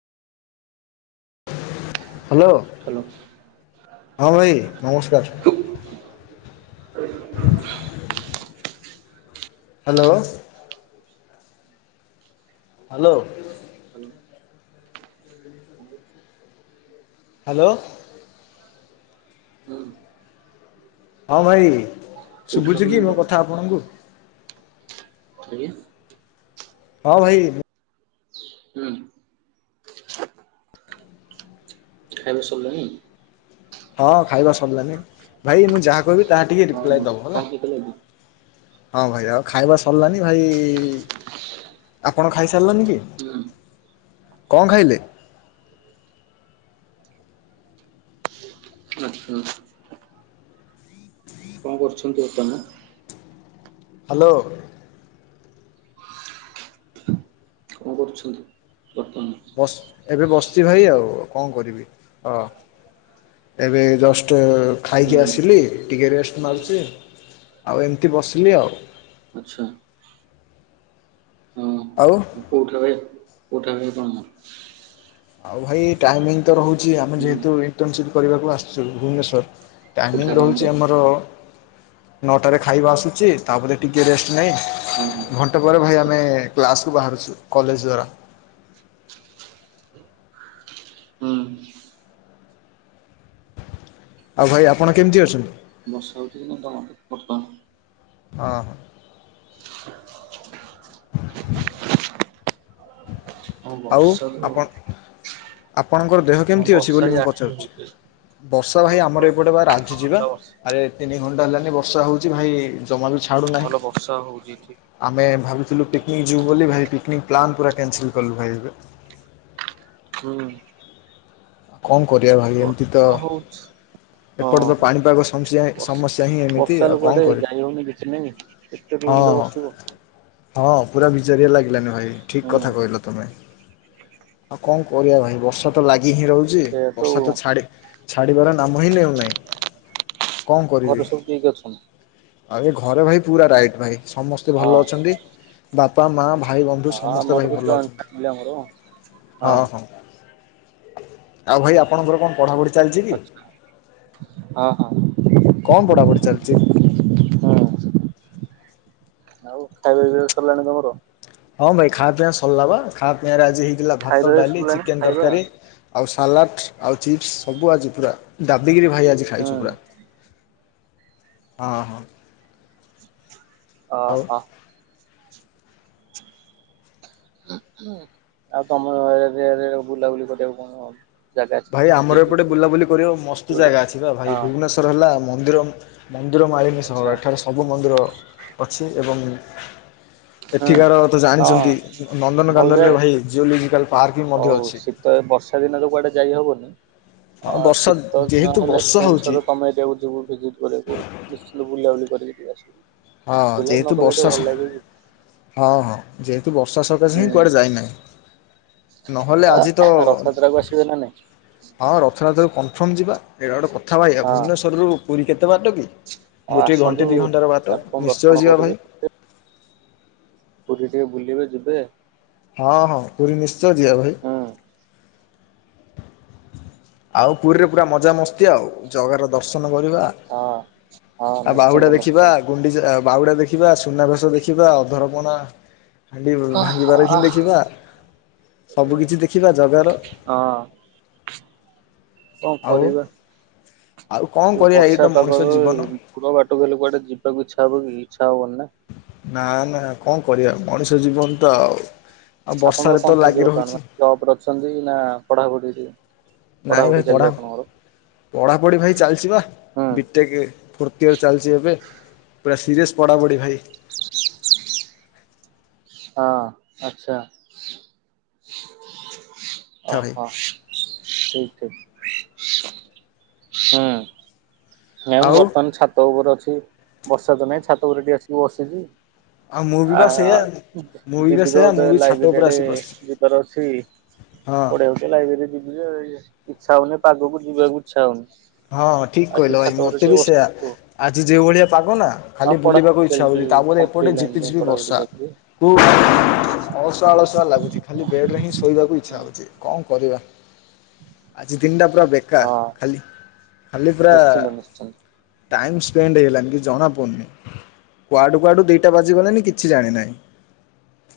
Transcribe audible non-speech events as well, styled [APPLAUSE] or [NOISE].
Hello hello. ହଁ ଭାଇ ନମସ୍କାର। ହୁଁ [INAUDIBLE] ହ୍ୟାଲୋ? ହ୍ୟାଲୋ? [INAUDIBLE] [INAUDIBLE] ହ୍ୟାଲୋ? ହୁଁ। ହଁ ଭାଇ ଶୁଭୁଛି କି ମୋ କଥା ଆପଣଙ୍କୁ? [UNINTELLIGIBLE] ହଁ ଭାଇ। ହୁଁ। ଖାଇବା ସାରିଲାଣି? ହଁ ଖାଇବା ସରିଲାନି ଭାଇ ମୁଁ ଯାହା କହିବି ତାହା ଟିକେ ହଁ ହଁ ରିପ୍ଲାଏ କଣ ଦବ ହେଲା? ଖାଇଥିଲେ ଆଜି? ହଁ ଭାଇ ଆଉ ଖାଇବା ସରିଲାନି ଭାଇ ଆପଣ ଖାଇସାରିଲେନିକି ହୁଁ କଣ ଖାଇଲେ? ଆଚ୍ଛା। କଣ କରୁଛନ୍ତି ବର୍ତ୍ତମା ହ୍ୟାଲୋ। କଣ କରୁଛନ୍ତି ବର୍ତ୍ତମାନ? ବ ଏବେ ବସିଛି ଭାଇ ଆଉ କଣ କରିବି ଅ ଏବେ ଜଷ୍ଟ ହୁଁ ଖାଇକି ଆସିଲି ଟିକେ ରେଷ୍ଟ ମାରୁଛି ଆଉ ଏମିତି ବସିଲି ଆଉ। ଆଛା ହଁ। ଆଉ। କୋଉଠ ଭାଏ କୋଉଠା ଭାଏ କଣ? ଆଉ ଭାଇ ଟାଇମିଙ୍ଗ ତ ରହୁଛି ଆମେ ହୁଁ ଯେହେତୁ ଇଣ୍ଟର୍ନସିପ୍ କରିବାକୁ ଆସିଛୁ ଭୁବନେଶ୍ୱର କୋଉଠି ଟାଇମିଂ ଆପଣଙ୍କର? ରହୁଛି ଆମର ନଅଟାରେ ଖାଇବା ଆସୁଚି ତାପରେ ଟିକିଏ ରେଷ୍ଟ ନେଇ ହଁ ହଁ। ଘଣ୍ଟା ପରେ ଭାଇ ଆମେ କ୍ଲାସ କୁ ବାହାରୁଛୁ କଲେଜ ଦ୍ଵାରା। ହୁଁ। ଆଉ ଭାଇ ଆପଣ କେମିତି ଅଛନ୍ତି? ବର୍ଷା ହଉଛି କି ନାଇ ତମ ଆଡ଼େ ବର୍ତ୍ତମାନ। ହଁ ହ। ହ ହଁ ଆଉ ବର୍ଷା ତ ଆପଣ ଆପଣଙ୍କର ଦେହ ହଁ କେମିତି ଅଛି ବର୍ଷା ବୋଲି ମୁଁ ଇଆଡେ ବି ପଚାରୁଛି? ହଉଛି। ଏ ବର୍ଷା ଭାଇ ଅଳ୍ପ ଆମର ଏପଟେ ବା କିଛି ରାଜୁ ସମୟ ଚି ବା ହେଲା ଆରେ ତିନି ଘଣ୍ଟା ହେଲାନି ବର୍ଷା ହଉଛି ଭାଇ। ଜମାରୁ ଛା ଭଲ ବର୍ଷା ହଉଛି ଏଠି। ଆମେ ଭାବିଥିଲୁ ପିକନିକ୍ ଯିବୁ ବୋଲି ଭାଇ ପିକନିକ ପ୍ଲାନ୍ ପୁରା କ୍ୟାନସଲ କଲୁ ଭାଇ ଏବେ। ହୁଁ। କଣ କରିବା ଭାଇ ଏମିତି ତ ବର୍ଷା ହଉଛି। ଏପଟେ ତ ହଁ। ପାଣିପାଗ ସମସ୍ୟା ବର୍ଷା। ସମସ୍ୟା ହିଁ ଏମିତି ବର୍ଷା ହେଲେ ଆଉ କୁଆଡେ କଣ ଯାଇ ହଉନି କିଛି ନାହିଁ କରିବୁ। କେତେ ରୁମରେ ବସିବ? ହଁ ପୁରା ବିଜାରିଆ ଲାଗିଲାନି ଭାଇ ଠିକ ହୁଁ କଥା କହିଲ ତମେ ଆଉ କଣ? କରିବା ଭାଇ ବର୍ଷ ତ ଲାଗି ହିଁ ରହୁ ଛି ସେଇଆତ ବର୍ଷା ଆଉ ତ ଛାଡି ଛାଡିବାର ନାମ ହିଁ ନେଉନାହିଁ। ଘରେ ସବୁ କିଏ କିଏ ଅଛନ୍ତି? ଆ ଘରେ ଭାଇ ପୁରା ରାଇଟ ଭାଇ ସମସ୍ତେ ହଁ ଭଲ ଅଛନ୍ତି ବାପା ମା ଭାଇ ବନ୍ଧୁ ହଁ ସମସ୍ତେ ଆମର ଭାଇ ବି ଭଲ ଜଏଣ୍ଟ ଅଛନ୍ତି ଫ୍ୟାମିଲି ଆମର ହଁ। ହଁ ହଁ। ଆଉ ଭାଇ ଆପଣଙ୍କର କଣ ପଢା ପଢି? ଆଛା ହଁ ହଁ। କଣ ପଢାପଢି ଚାଲିଛି? ହଁ ଆଉ ଖାଇବା ପିଇବା ସରିଲାଣି ତମର? ହଁ ଭାଇ ଖା ପିଇଆ ସରିଲା ବା ଖା ପିଆରେ ଆଜି ହେଇଥିଲା ଭାତ ଖାଇବା ଡାଲି ସରିଲାଣି ଚିକେନ ଖାଇବା ତରକାରୀ ଆଉ ସାଲାଡ଼ ଆଉ ଚିପ୍ସ ସବୁ ଆଜି ପୁରା ଗାଦିକିରି ଭାଇ ଆଜି ହୁଁ ଖାଇଛୁ ପୁରା। ହଁ ହଁ। ଆଉ ଅହ। ଆଉ ତମ ଏରିଆରେ ବୁଲାବୁଲି କରିଆକୁ କଣ [UNINTELLIGIBLE] ଅଛି ଭାଇ ମାନେ ଭିଜିଟ ଆମର ଏପଟେ ଅଛି? ବୁଲାବୁଲି କରିବ ମସ୍ତ ଯୋଉଟା ଜାଗା ଅଛି ବା ଭାଇ ହଁ ଭୁବନେଶ୍ଵର ହେଲା ମନ୍ଦିରମ୍ ମନ୍ଦିର ମାଳିନୀ ଆଚ୍ଛା। ସହର ଏଠାରେ ସବୁ ମନ୍ଦିର ଅଛି ଏବଂ ହୁଁ ଏଠିକାର ତ ହଁ ଜାଣିଛନ୍ତି ଭଲ ନନ୍ଦନକାନନରେ ଜାଗା ଭାଇ ଜିଓଲୋଜିକାଲ୍ ପାର୍କ ବି ମଧ୍ୟ ଅଛି। ତ ଏ ବର୍ଷା ଦିନରେ କୁଆଡେ ଯାଇ ହବନି ହଁ ବର୍ଷା ଶୀତ ଦିନ ଯେହେତୁ ହେଲେ ବର୍ଷା ଫ୍ରେଣ୍ଡ୍ ହଉଛି ସହିତ ତମ ଏରିଆକୁ ଯିବୁ ଭିଜିଟ୍ କରିଆକୁ ନିଶ୍ଚନ୍ତ ବୁଲାବୁଲି କରିକିି ଟିକେ ଆସିବି। ହଁ ଯେହେତୁ ବର୍ଷା ସ ହଁ-ହଁ ଯେହେତୁ ବର୍ଷା ସକାଶେ ହିଁ କୁଆଡ଼େ ଯାଇ ନାଇଁ। ଅ ରଥଯାତ୍ରା କୁ ଆସିବେ ନା ନାଇଁ? ହଁ ରଥଯାତ୍ରା କୁ କନଫର୍ମ ଯିବା ଏଇଟା ଗୋଟେ କଥା ଭାଇ ଆଉ ହଁ ଭୁବନେଶ୍ୱରରୁ ପୁରୀ କେତେ ବାଟ କି? ଆଉ ଗୋଟିଏ ଆସନ୍ତୁ ଘଣ୍ଟେ ଦି ଘଣ୍ଟାର ବାଟ ଠାକୁରଙ୍କୁ ଦର୍ଶନ ନିଶ୍ଚୟ ଯିବା କରିବେ। ଭାଇ। ପୁରୀ ରେ ବୁଲିବେ ଯିବେ। ହଁ-ହଁ ପୁରୀ ନିଶ୍ଚୟ ଯିଆ ଭାଇ। ହୁଁ ଆଉ ପୁରୀରେ ପୁରା ମଜାମସ୍ତି ଆଉ ଜଗା ର ଦର୍ଶନ କରିବା। ହଁ-ହଁ ଆଉ ବାହୁଡ଼ା ନିଶ୍ଚିନ୍ତ ଦେଖିବା ନିଶ୍ଚିନ୍ତ। ଗୁଣ୍ଡିଚା, ବାଉଡା ଦେଖିବା, ସୁନାଭେସ ଦେଖିବା, ଅଧରପଣା ହାଣ୍ଡି ହଁ ଭାଙ୍ଗିବାର ହିଁ ହଁ ଦେଖିବା ସବୁ କିିଛି ଦେଖିବା ଜଗା ର। ହଁ। କଁ ଆଉ କରିବା ଆଉ କଣ ଏ କରିବା ଏଇ ତ ବର୍ଷା ମଣିଷ ପାଗରେ ଜୀବନ। ଦୂର ବାଟକୁ ହେଲେ କୁଡେ ଯିବାକୁ ଇଚ୍ଛା ହବ କି ଇଚ୍ଛା ହବନି ନା? ନା ନା କଁ କରିବା ମଣିଷ ଜୀବନ ତ ଆଉ, ଆ ବର୍ଷାରେ ତ ଲାଗି ରହୁଚି। ଜବ୍ ରେ ଅଛନ୍ତି ନା ପଢ଼ାପଢ଼ିରେ? ନାଇଁ ଭାଇ ପଢ଼ା। ପଢାପଢି ଭାଇ ଚାଲିଚି ବା ହୁଁ ବିଟେକେ ଫୋର୍ଥ ଇୟର୍ ଚାଲିଚି ଏବେ। ପୁରା ସିରିୟସ୍ ପଡାପଡି ଭାଇ। ହଁ ଆଚ୍ଛା କଥା ଭାଇ ଅହ। ଠିକ୍ ଅଛି, ହୁଁ [UNINTELLIGIBLE] ମୁଁ ଆଉ ବର୍ତ୍ତମାନ୍ ଛାତ ଉପରେ ଅଛି ବର୍ଷା ତ ନାଇଁ ଛାତ ଉପରେ ଟିକେ ଆସିକି ବସିଚି। ଆଉ ମୁଁ ବି ବା ସେଇଆ। ମୁଁ ଆ ବି ବା ଯିବି ତ ସେଇଆ ମୁଁ ଏବେ ବି ଛାତ ଲାଇବ୍ରେରୀ ଉପରେ ଆଡେ ଆସି ବସିଛି ଯିବାର ଅଛି। ହଁ। ଗଡେଇ ହଉଚି ଲାଇବ୍ରେରୀ ଯିବି ଯେ ଇଚ୍ଛା ହଉନି ପାଗକୁ ଯିବାକୁ ଇଛା ହଉନି। ହଁ ଠିକ୍ ଆସିକି କଇଲ ଭାଇ ଛାତ ଉପରେ ମତେ ଟିକେ ବି ସେୟା ବସିଛୁ। ଆଜି ଯେଉ ଭଳିଆ ପାଗ ନା ହଁ ଖାଲି ପଢା ବୁଲିବାକୁ ଇଚ୍ଛା ଚାଲିଛି ହଉଚି, ତାପରେ ଏପଟେ କମ୍ପିଟେଟିଭ ଲାଇନ ଝପି ପାଇଁ ଝପି ପଢାପଢି ବର୍ଷା। ଚାଲିଛି। ଅଳସୁଆ ଅଳସୁଆ ଲାଗୁଚି ଖାଲି ବେଡ୍‌ ରେ ହିଁ ଶୋଇବାକୁ ହୁଁ। ଇଚ୍ଛା ହଉଚି। କଁ କରିବା ଆଜି ଦିନଟା ପୁରା ହଁ ବେକାର ଖାଲି ଖାଲି ପୁରା ନିଶ୍ଚିନ୍ତ ନିଶ୍ଚିନ୍ତ। ଟାଇମ୍ ସ୍ପେଣ୍ଡ୍ ହେଇଲାନି କିଛି ଜଣାପଡ଼ୁନି। କୁଆଡ଼ୁ କୁଆଡ଼ୁ ଦିଟା ବାଜିଗଲେନି କିଛି ଜାଣି ନାଇଁ।